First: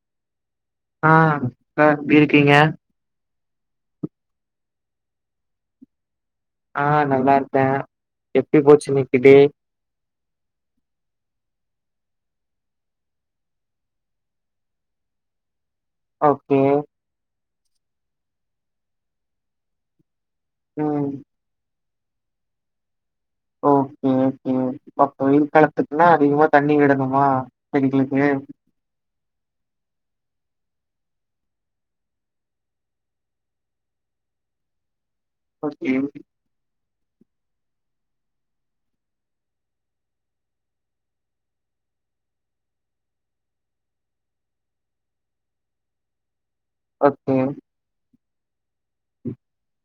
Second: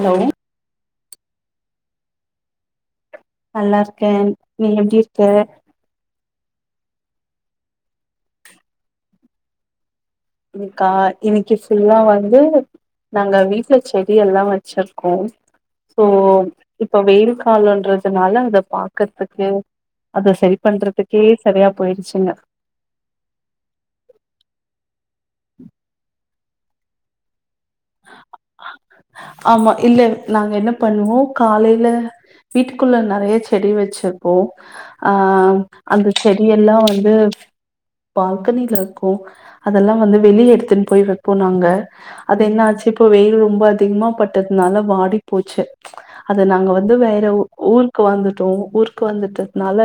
Hello ஆ க்கா எப்டி இருக்றீங்க நல்லா இருக்கேன் நீங்க எப்டி இருக்க ஆ நல்லாருக்க எப்டி போச்சு இன்னைக்கு டே இன்னிக்கா இன்னிக்கி ஃபுல்லா வந்து நாங்க வீட்ல செடியெல்லா வச்சிருக்கோ சோ ஓகே இப்ப வெயில் காலன்றதுனால அத பாக்கறதுக்கு அத செரி ம் பண்றதுக்கே சரியா போயிருச்சுங்க ஓகே ம் ம் ப்ப வெயில் காலத்துக்குன்னா அதிகமா தண்ணிவிடணுமா செடிகளுக்கு ஆமா இல்ல நாங்க என்ன பண்ணுவோ காலைல வீட்டுக்குள்ள நறைய செடி வச்சிருப்போ ஆ ஓகே அந்த செடி எல்லா வந்து பால்கனில இருக்கூ அதெல்லா வந்து வெளிய எடுத்துன் போய் வெப்போ நாங்க அது என்னா ச்சி இப்ப வெயில் ரொம்ப அதிகமா பட்டதுனால வாடி போச்சு அத நாங்க வந்து வேற ஓகே ஊர்க்கு வந்துட்டோ ஊர்க்கு வந்துட்டத்னால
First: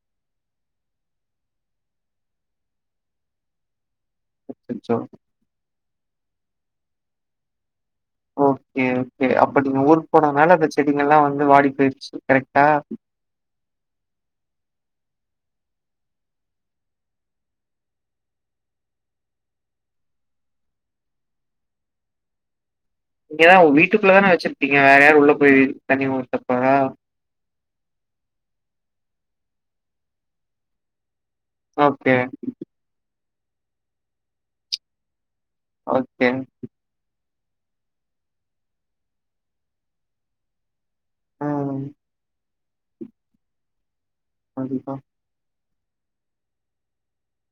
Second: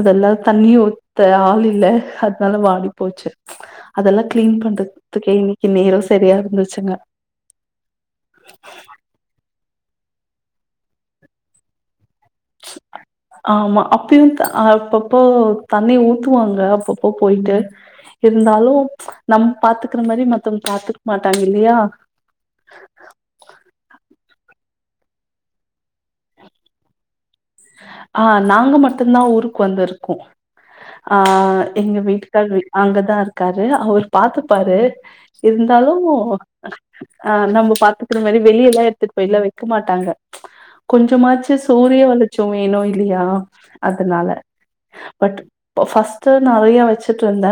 அதெல்லா தண்ணி ஊத்த ஆள் இல்ல அதனால வாடி போச்சு அதெல்லா கிளீன் அச்சச்சோ பண்றத்துக்கே இன்னைக்கி நேரோ சரியா இருந்துச்சுங்க ஓகே ஓகே அப்ப நீங்க ஊர்க்கு போனனால அந்த செடிங்கலா வந்து வாடி போயிட்ச்சி கரெக்ட்டா ஆமா அப்பையு ஆ அப்பப்போ தண்ணி ஊத்துவாங்க அப்பப்போ போயிட்டு இருந்தாலு நம்ம பாத்துக்கிற மாரி மத்தவுங்க பாத்துக்க மாட்டாங்க இல்லையா இங்கதா வீட்டுக்குள்ள தான வச்சிருப்பீங்க வேற யார் உள்ள போயி தனி ஊத்தப்போறா அ நாங்க மட்டுந்தா ஊருக்கு வந்திருக்கோ அ எங்க ஓகே வீட்டுக்காரு அங்கதா இருக்காரு அவுரு பாத்துப்பாரு இருந்தாலு ஓகே ஆ நம்ம பாத்துக்கிற மாரி வெளியல்லா எடுத்துட்டுப்போயிலா வெக்க மாட்டாங்க கொஞ்சமாச்சு ம் சூரிய வெளிச்சோ வேணு இல்லையா அதனால கண்டிப்பா பட் ஃப ஃபஸ்ட்டு நறையா வச்சுட்ருந்த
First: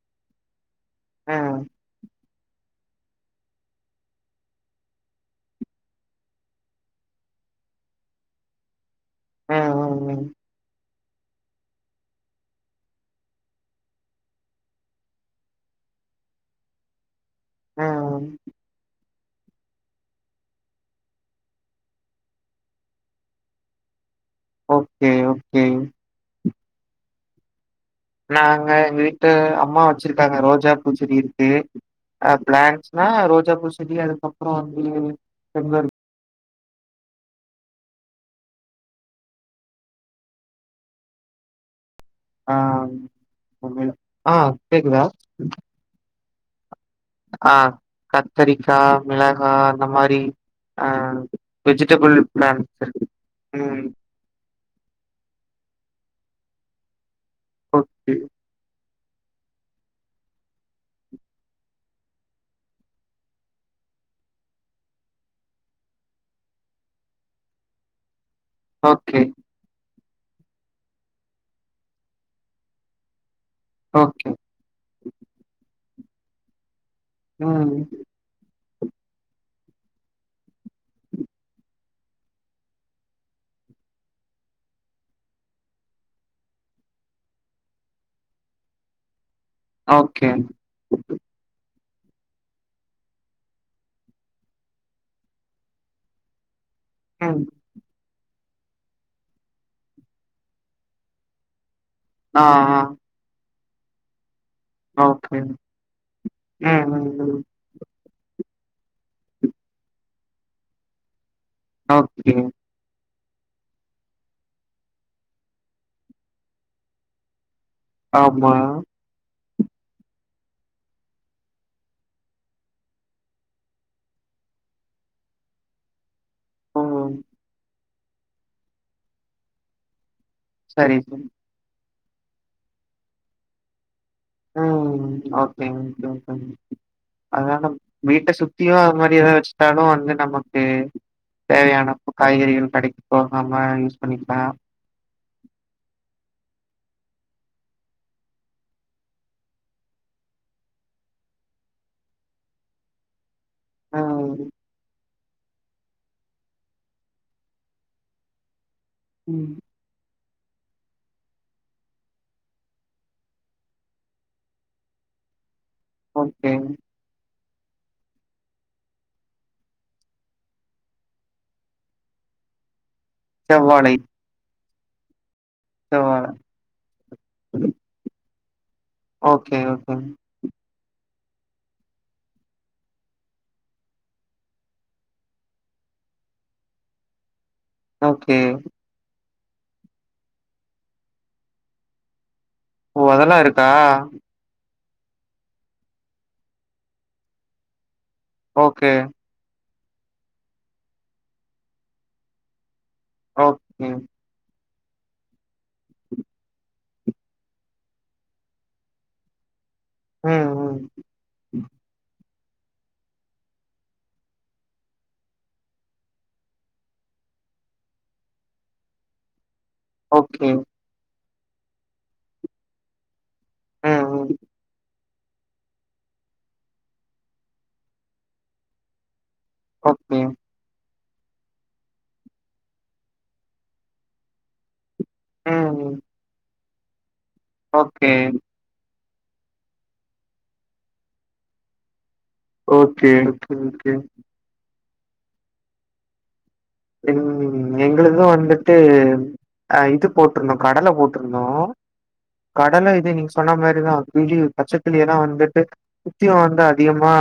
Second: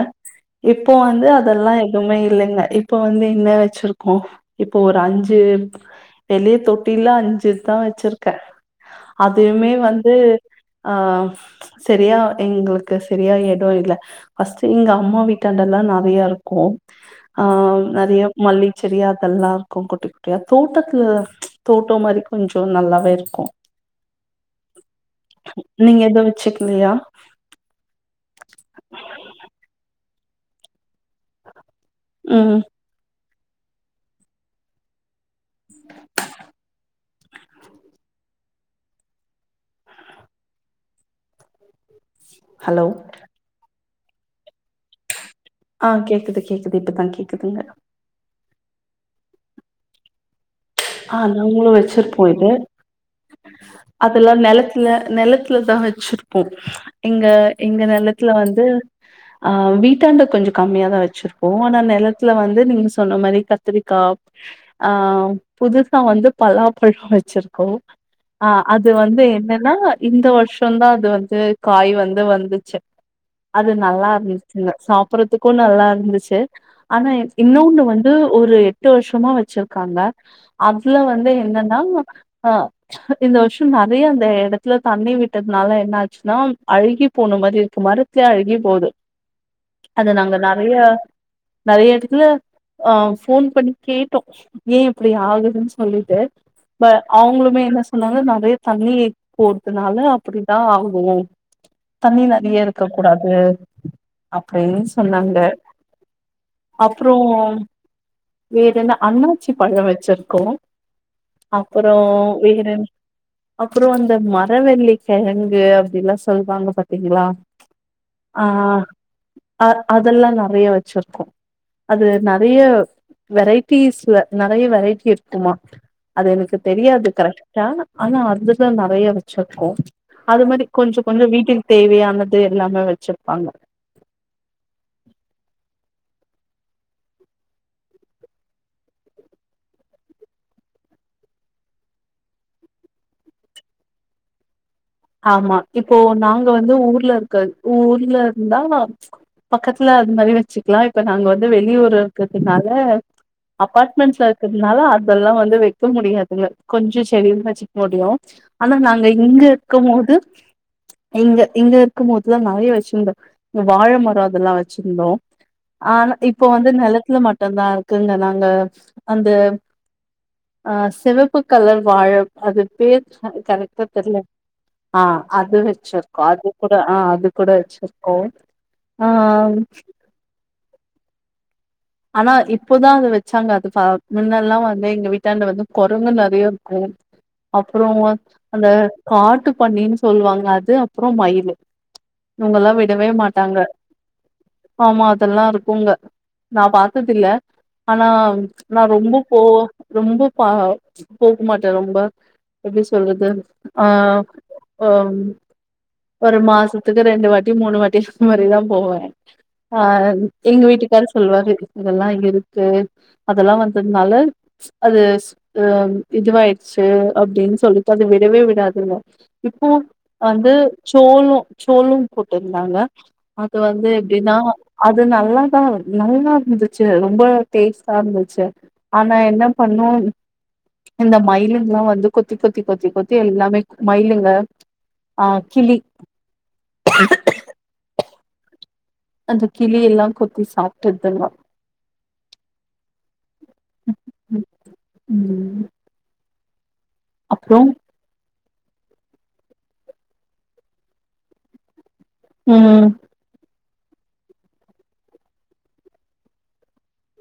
இப்போ வந்து ம் அதெல்லா எதுவுமே இல்லைங்க இப்ப வந்து என்ன வச்சிருக்கோ இப்போ ஒரு அஞ்சு வெளியே தொட்டில்ல அஞ்சுதா வச்சிருக்க இப்பையுமே ம் வந்து ம் ம் ஆ செரியா எங்களுக்கு செரியா எடொ இல்ல ஃபஸ்ட்டு எங்க அம்மா வீட்டாண்டல்லா நறைய இருக்கூ ஆ நறைய ம் மல்லிச் செடி அதெல்லா இருக்கு குட்டி குட் டியா தோட்டத்துல தோட்டோ மாரி கொஞ்சோ நல்லாவேருக்கூ ஓ நீங்க எது வச்சக்கிலியா நாங்க எங்க வீட்ல அம்மா வச்சிருக்காங்க ரோஜா பூச்செடி இருக்கு ஆ ம் பிளான்ட்ஸ் ஆ ரோஜா பூச்செடி அதுக்கப்பறோ வந்து பெங்கரு ஆ ஹலோ உமையில ஆ கேக்குதா ஆ கேக்குது கேக்குது இப்பதா கேக் ஆ கத்தரிக்கா மிளகா அந்த மாரி அ ஆ நாங்களு விஜிடெபிள் வச்சிருப்போ இது பிளான்ட்ஸ் ம் அதெல்லா நெலத்துல நெலத்துல தா வெச்சிருப்போ எங்க எங்க ஓகே நெலத்துல வந்து ஆ வீட்டாண்ட கொஞ்சோ கம்மியாதா வச்சிருப்போ ஆனா நெலத்துல வந்து நீங்க சொன்ன மாரி கத்திரிக்கா ஆ புதுசா வந்து பலாப்பழொ வச்சிருக்கோ ஆ அது ஓகே வந்து என்னன் னா இந்த வருஷந்தா அது வந்து காய் வந்து வந்துச்சு அது நல்லா ஓகே இருந்து இல்ல சாப்பற்றதுக்கு நல்லா இருந்துச்சு ஆனா ம் இன்னோன்னு வந்து ஒரு எட்டு வருஷமா வச்சுருக்காங்க அதுல வந்து என்னனா அ இந்த வருஷோ நெறைய அந்த எடத்துல தண்ணி விட்டதுனால என்ன ஆச்சுன்னா அழுகி போன மாரி இருக்க மாரு சே அழுகி போது அத ஓகே நாங்க நெறைய நெறைய எடத்துல ஆ ஃபோன் பண்ணி கேட்டோ ஏ இப்டி ஆகுதுன் சொல்லிட்டு ப ம் அவுங்களுமே என்ன சொன்னாங்க நெறைய தண்ணி போறதுனால அப்பிடிதா ஆகு தண்ணி ஆ நெறைய ஆ இருக்க கூடாது அப்டின் ஓகே சொன்னாங்க ம் ம் அப்றோ ம் வேற என்ன அண்ணாச்சி பழோ வச்சுருக்கோ அப்பறோ ஓகே வேற என் அப்பறோ அந்த மரவள்ளி கெழங்கு அப்டில்லா சொல்லுவாங்க பாத்தீங்களா ஆ ஆமா அ அதல்லா நெறைய வச்சுருக்கோ அது நெறைய வெரைட்டிஸ்ல நெறைய வெரைட்டி இருக்குமா அது எனக்கு தெரியாது ம் கரெக்டா ஆனா அதுதா நெறைய வச்சுருக்கோ அது மாரி கொஞ்ச சரி கொஞ்சோ ம் வீட்டுக்கு தேவையானது எல்லாமே வச்சுருப்பாங்க ஆ ம் ஓகேங்க [unintelligible] அதா நம் வீட்ட சுத்தியு அது மாரி எதா வச்சுட்டாலு வந்து நமக்கு தேவையான காய்கறிகள் கடைக்கு போகாம யூஸ் பண்ணிக்கலா ஆமா இப்போ நாங்க வந்து ஊர்ல இருக்கது ஊர்ல இருந்தா பக்கத்துல அது மாரி வச்சுக்கலா இப்ப நாங்க வந்து வெளியூர்ல இருக்கதுனால ஆ அப்பாட்மண்ட் சரகுள்னால அ இதல்லா வந்து வைக்க முடியாதுங்க கொஞ்சோ செடி வச்சுக்க முடியும் ஆனா நாங்க இங்க ம் க்கும்போது இங்க இங்க இருக்கும்போதுல்லா நெறைய வச்சிருந்தே வாழ மரோ அதல்லா வச்சுருந்தோ ஆனா இப்போ ஓகே வந்து நெலத்துல மட்டுந்தா இருக்குங்க நாங்க அந்த ஆ சிவப்பு கலர் வாழ அது பேர் கரெக்டா செவ்வாழை தெர்ல ஆ அது வச்சுருக்கோ செவ்வாழ அது கூட ஆ அது கூட வச்சுருக்கோ ஓகே ஓகேங்க ஆனா இப்போதா அது வச்சாங்க அது ஃப முன்னல்லா வந்து எங்க வீட்டாண்ட வந்து கொரங்கு நெறைய இருக்கு [inaudible] அப்பறோ ஓகே அந்த காட்டு பன்னின் சொல்லுவாங்க அது அப்பறோ மயிலு இவுங்கல்லா ஓ விடவே அதெல்லா மாட்டாங்க இருக்கா ஆமா அதல்லா இருக்குங்க நா பாத்ததில்ல ஆனா நா ஓகே ரொம்போ போ ரொம்ப பா போக மாட்டே ரொம்ப எப்டி சொல்றது ஆ ஓகே ஆ ஒரு மாசத்துக்கு ரெண்டு வாட்டி மூணு வாட்டி அந்த மாரிதா போவே அ ம் எங்க ம் வீட்டுக்காரு சொல்வாரு இதல்லா இருக்கு அதல்லா வந்ததுனால அது ஆ இதுவாயிருச்சு அப்டின் சொல்லிட்டு அது விடவே விடாதுக இப்போ வந்து ஓகே சோளோ சோளோம் போட்டிருந்தாங்க அது வந்து ம் ம் எப்டினா அது நல்லாதா நல்லா இருந்துச்சு ரொம்ப டேஸ்டா இருந்துச்சு ஆனா என்ன பண்ணோம் ஓகே இந்த மயிலுங்கல்லா வந்து கொத்தி கொத்தி கொத்தி கொத்தி எல்லாமே மயிலுங்க ஆ ம் கிளி ம் ஓகே அந்த கிளி எல்லா கொத்தி சாப்டுதுங்கோ ஓகே ஓகே ஓகே ம் எங் அப்றோ எங்களது வந்துட்டு அ இது போட்டுருந்தோ கடல போட்டுருந்தோ ம் கடல இது நீங்க சொன்ன மாரிதா கிளி பச்சகிளியெல்லா வந்துட்டு சுத்தியு வந்து அதிகமா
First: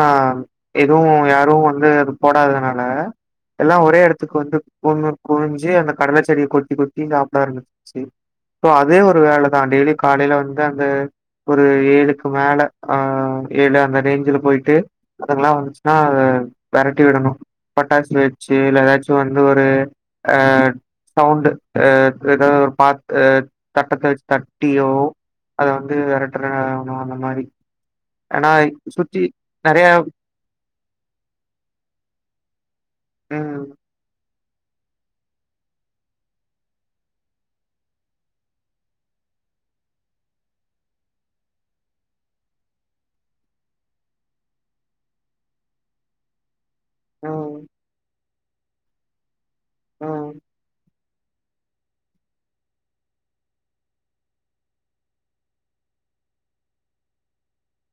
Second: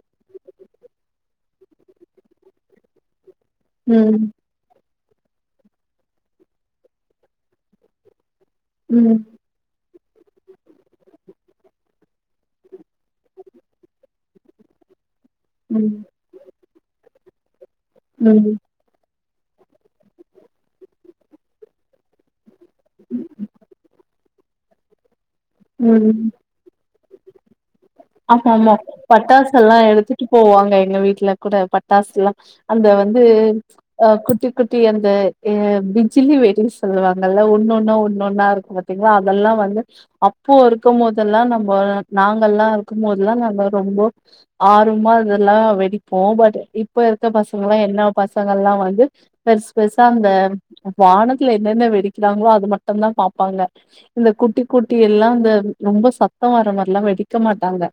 எதுவு யாரு வந்து அது போடாதனால எல்லா ஒரே எடத் ம் கொந்து ஒன்னு குவிஞ்சு அந்த கடல செடிய கொத்தி கொத்தி சாப்ட ஆரம்பிச்சிச்சு சோ அதே ஒரு ம் வேலதா டெய்லி காலையில வந்து அந்த ஒரு ஏழுக்கு மேல அ ஏழு அந்த ரேஞ்சுல போய்ட்டு அதுங்கல்லா வந்துச்சுன்னா ம் அத வெரட்டி விடணு பட்டாசு வச்சு ம் இல்ல ஏதாச் சு வந்து ஒரு அ சவுண்டு அ ஏதாவ்து ஒரு பாத் அ தட்ட கழிச்சி தட்டியோ அத வந்து ம் வெரட்டுற [inaudible] அந்த மாரி ஆமா ஏன்னா ஆமா சுத்தி பட்டாசு எல்லா நெறையா எடுத்துட்டு போவாங்க எங்க வீட்ல கூட பட்டாசு எல்லா அந்த வந்து ம், அ குட்டி குட்டி அந்த எ பிஜ்லி வெடி சொல்லுவாங்கல்ல ஒன்னொன்னா ஒன்னு ஒன்னா இருக்கு பாத்தீங்களா அதெல்லா வந்து அப்போ இருக்கு போதெல்லா நம்போ நாங்களெல்லா இருக்குமோதல்லா நம்ம ரொம்போ ஆர்வமா அதெல்லா வெடிப்போ பட் இப் இப்ப இருக்க ம், பசங்கலா என்ன பசங்களல்லா வந்து பெருசு பெருசா அந்த ம், வானத்துல என்னென்ன வெடிக்கிறாங்களோ அது மட்டுதா பாப்பாங்க இந்த குட்டி குட்டி எல்லா இந்த ரொம்ப சத்த வர மாரில்லா வெடிக்க மாட் டாங்க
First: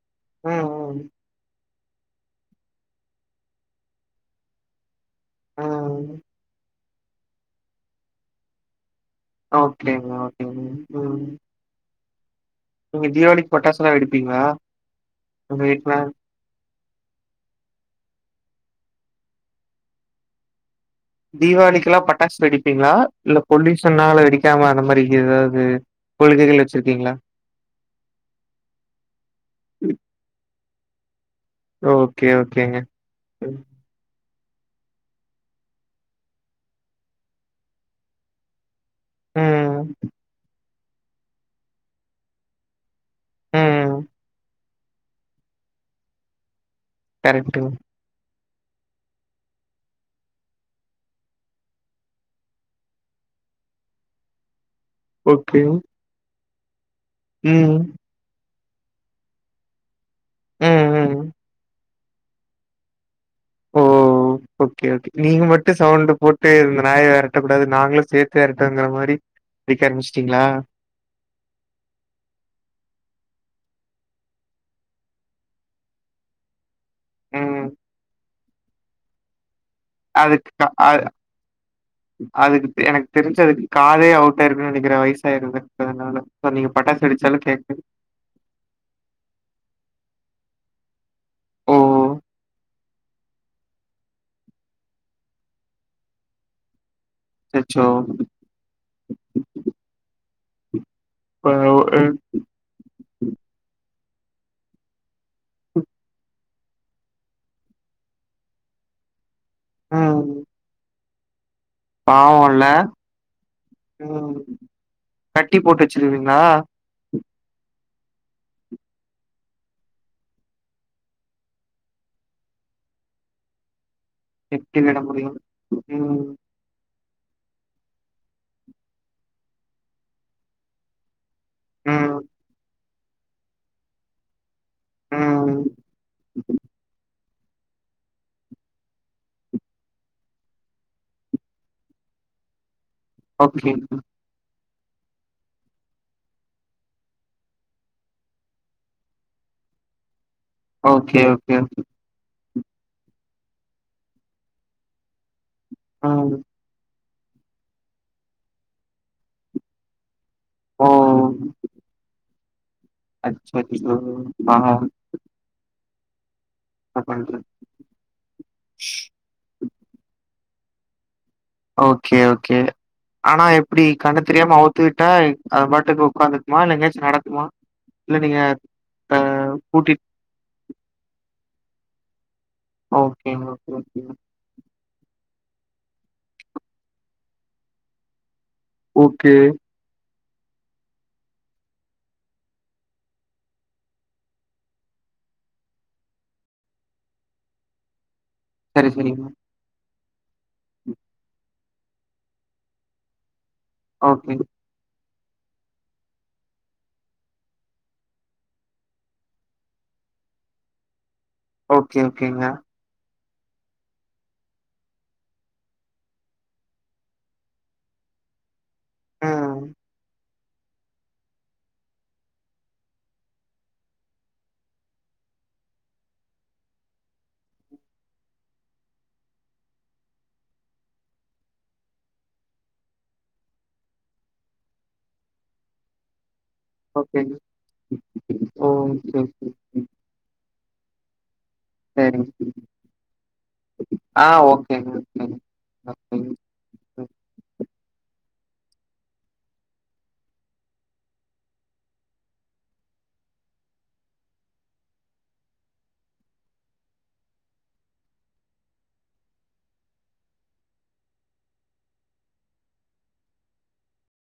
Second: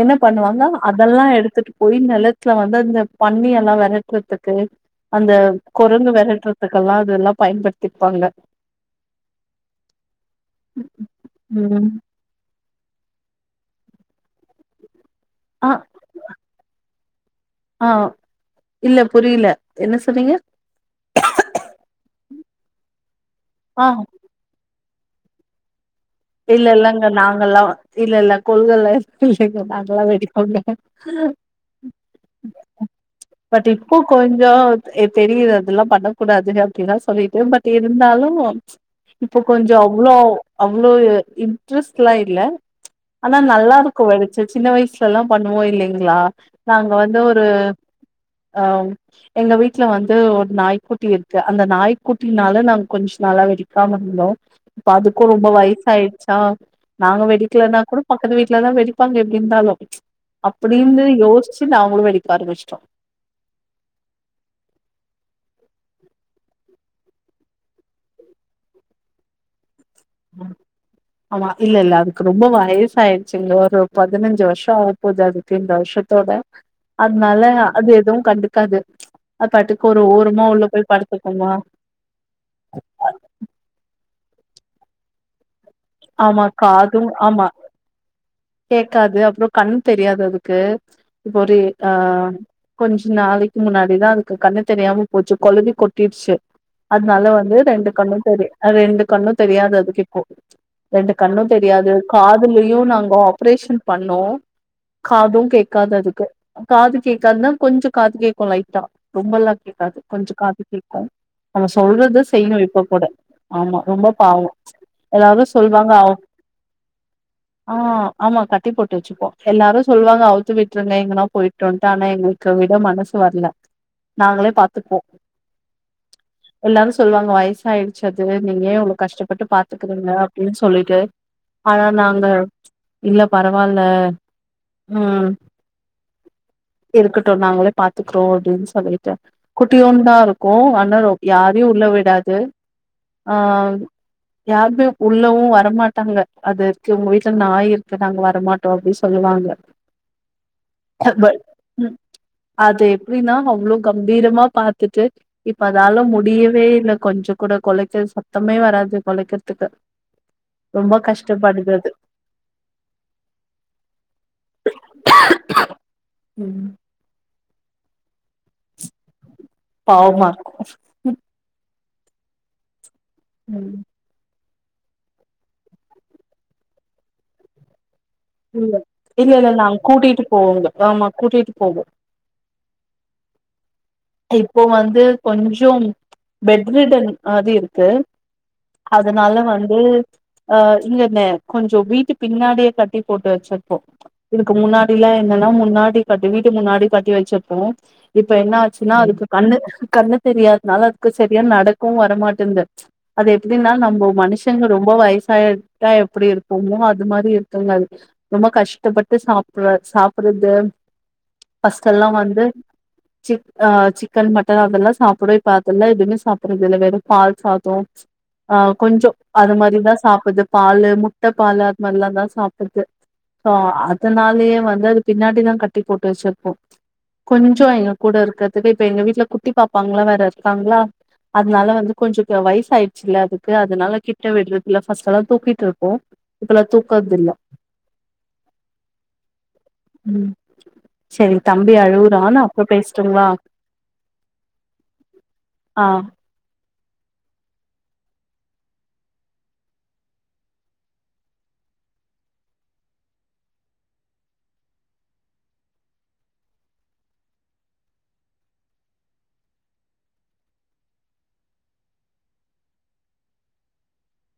என்ன ம், பண்ணுவாங்க ம், அதெல்லா எடுத்துட்டு போய் நெலத் துல வந்து அந்த பன்னி எல்லா விரட்டுறதுக்கு அந்த குரங்கு ம். விரட்டுறதுக் க்கெல்லா அதெல்லா பயன்படுத்திப்பாங்க ஓகேங்க ஓகேங்க ம் ம் நீங்க தீபாவளிக்கு பட்டாசு எல்லா வெடிப்பீங்களா உங்க ஆ விட்ல ஆ இல்ல புரியில என்ன சொல்றீங்க தீவளிக்கு எல்லா பட்டாஸ் வெடிப்பீங்களா இல்ல ஆ பொலுயூஷன்னால வெடிக்காம அந்த மாரி ஏதாவ்து இல்ல இல்லங்க நாங் கல்லா இல்ல இல்ல கொள்கைல்ல இல்லைங்க நாங்கல்லா வெடிப்போங்க ஓகே ஓகேங்க பட் இப்போ கொஞ்சோ தெரியுது அதெல்லா பண்ணக் கூடாதுனு அப்டில்லா சொல்லிட்டு பட் இருந்தாலு இப்ப கொஞ்சோ ம் அவ்ளோ அவ்ளோ இ இன்ட்ரெஸ்ட்லா இல்ல ஆனா நல்லா ம் இருக்கு வெடிச்சி சின்ன வய்சுல எல்லா பண்ணுவோ இல்லைங்களா நாங்க வந்து ஒரு கரெக்ட்டுங்க அ எங்க வீட்ல வந்து ஒரு நாய்க்குட்டி இருக்கு அந்த நாய்க்குட்டினால நாங்க கொஞ்ச நாளா வெடி க்காம இருந்தோ இப்ப அதுக்கு ரொம்ப ஓகே வய்சு ஆயிடுச்சா நாங்க ம் வெடிக்கலனா கூட பக்கத்து வீட்லலா வெடிப்பாங்க எப்டி இருந்தாலு ம் அப்டிந்து ம் யோசிச்சு நாங்களு வெடிக்க ஆரம்பிச்சிட்டோ ஓ ஓகே ஓகே நீங்க மட்டும் சவுண்டு போட்டு இந்த நாய வெரட்டக் கூடாது நாங்களு சேத்து வெரட்டுவோங்கிற மாரி வெடிக்க ஆரமிச்சிட்டீங்களா ஆமா இல்ல இல்ல அதுக்கு ரொம்ப வயசாயிடுச்சுங்க ஒரு பதினஞ்சு வருஷோ பூஜா இருக்கு இந்த வருஷத்தோட அதுனால ம் அது எதுவு கண்டுக்காது அது பாட்டுக்கு ஒரு ஓரமா அதுக்கு க உள்ள போய் அ படுத்துக்குமா அதுக்கு எனக் தெரிஞ்சு அதுக்கு காதே அவுட்டா ஆயிருக்குன் நனைக்கிற வயசு ஆயிருல அதனால ஆமா இப்ப நீங்க பட்டாசு காதும் வெடிச்சாலு ஆமா கேக் கேக்காது அப்றோ கண் தெரியாது அதுக்கு இப்ப ஒரு ஓ அ கொஞ்ச நாளைக்கி முன்னாடிதா அதுக்கு கண்ணு தெரியாம போச்சு கொழவி கொட்டிடுச்சி அதனால வந்து ரெண்டு அச்சச்சோ கண்ணு போது அ ரெண்டு கண்ணு தெரியாது அதுக்கு இப்போ ரெண்டு கண்ணு இப்ப தெரியாது ம் காதுலையு நாங்க ஆப்ரேஷன் பண்ணோ காது கேக்காது அதுக்கு காது கேட்காதுனா கொஞ்ச காது கேக்கு லைட்டா ரொம்பலா கேக்காது ம், கொஞ்ச காது கேக்கு நம்ம சொல்றத செய்யு பாவம்ல இப்ப கூட ஆமா ரொம்ப ம் பாவோ எல்லாரு கட்டி போட்டு சொல்லுவாங்க அவ் வச்சிருவீங்களா ஆ ஆமா கட்டி போட்டு வச்சிப்போ எல்லாரு சொல்லுவாங்க அவுத்து விட்டுருங்க எங்கன்னா போயிட்டுன்ட்டு ஆனா எங்களு க்கு விட மனசு வரல நாங்களே எப்டி பாத்துப்போ விட முடியும் ம் எல்லாரு சொல்லுவாங்க வயசா ஆயிடுச்சி அதுவே நீங்க ஏ இவ்ளோ கஷ்ட்டப்பட்டு பாத்துக்கறீங்க அப்டின்னு சொல்லிட்டு ஆனா ம் நாங்க இல்ல பரவால்ல ம் இருக்கட் டு நாங்களே பாத்துக்றோ அப்டின் சொல்லிட்டு குட்டியோன் தா இருக்கு வண்ணரு யாரையு உள்ள விடாது ஆ ஓகே யாருமே உள்ளவு வரமாட்டாங்க அது இருக்கு உங்க வீட்ல நாய் இருக்கு நாங்க வரமாட்டோ அப்டி சொல்லுவாங்க ஓகே அபல் ஓகே ம் அது எப்டின்னா அவ்ளோ கம்பீரமா பாத்துட்டு இப்ப அதால ம் முடியவே இல்ல கொஞ்சோ கூட கொலைக்ற சத்தமே வராது கொலைக்கிறதுக்கு ஓ ரொம்ப கஷ்டப்படுது அது அச்சச்சோ ஆ ம் தப்பா [unintelligible] பாவமா இருக்கு ஓகே ஓகே ஆனா ம் எப்டி கண்ணு தெரியாம அவுத்து விட்டா அத பாட்டுக்கு உக்காந்துக்குமா இல்ல எங்கயாச்சி நடக்குமா இல்ல நீங்க இல்ல அ இல்ல இல்ல நாங் கூட்டிட் கூட்டிட்டு போவோங்க ஆமா கூட்டிட்டு போவோ ஓகே ஓகே ஓகே இப்போ வந்து கொஞ்சம் பெட்மிட்டன் ஆது இருக்கு ஓகே அதனால வந்து அ இல்லண்ண கொஞ்சோ வீட்டுக் பின்னாடியே கட்டி போட்டு வச்சிருப்போ இதுக்கு முன்னாடிலா என்னன்னா முன்னாடி கட்டி வீட்டு முன்னாடி கட்டி வச்சிருப்போ இப்ப என்னா சரி ச்சுனா அதுக்கு சரிங்க கண்ணு கண்ணு தெரியாதனால அதுக்கு சரியா நடக்கவு வரமாட்டேந்து அது எப்டினா நம்போ ஓகே மனுஷங்க ரொம்ப வயசாயிட்டா எப்டி இருப்போமோ அது மாதி இருக்குங்க அது ரொம்ப கஷ்டப்பட்டு சாப்பற சாப்பறது ஓகே ஃபர்ஸ்ட்ல்லா ஓகேங்க வந்து சிக் ஆ சிக்கன் மட்டன் அதல்லா சாப்டு இப்ப அதல்லா எதுமே சாப்பறத்தில்ல வேறு பால் சாதோ ஆ கொஞ்சோ அது ம் மாதிரிதா சாப்புத்து பாலு முட்ட பாலு அது மாதிரிலாந் தா சாப்புட்து சோ அதனாலயே வந்து அது பின்னாடிதா கட்டி போட்டு வெச்சிருப்போ கொஞ்சோ எங்க கூட இருக்கற்துவே இப்ப எங்க வீட்ல குட்டி பாப்பாங்ளா வேற இருக்காங்ளா அதனால வந்து கொஞ்சோ வயசு ஆயிடுச்சுல்ல அதுக்கு அதனால கிட்ட விட்றதுல்ல ஃபர்ஸ்ட்டல்லா தூக்கிட்டு ருப்போ ஓகேங்க ஓகேங்க ம் செரி தம்பி அழுவுறா நா சரிங்க. அப்ரோ பேசட்டுங்ளா ஆ ஓகேங்க ஓகேங்க ஆ ஓகேங்க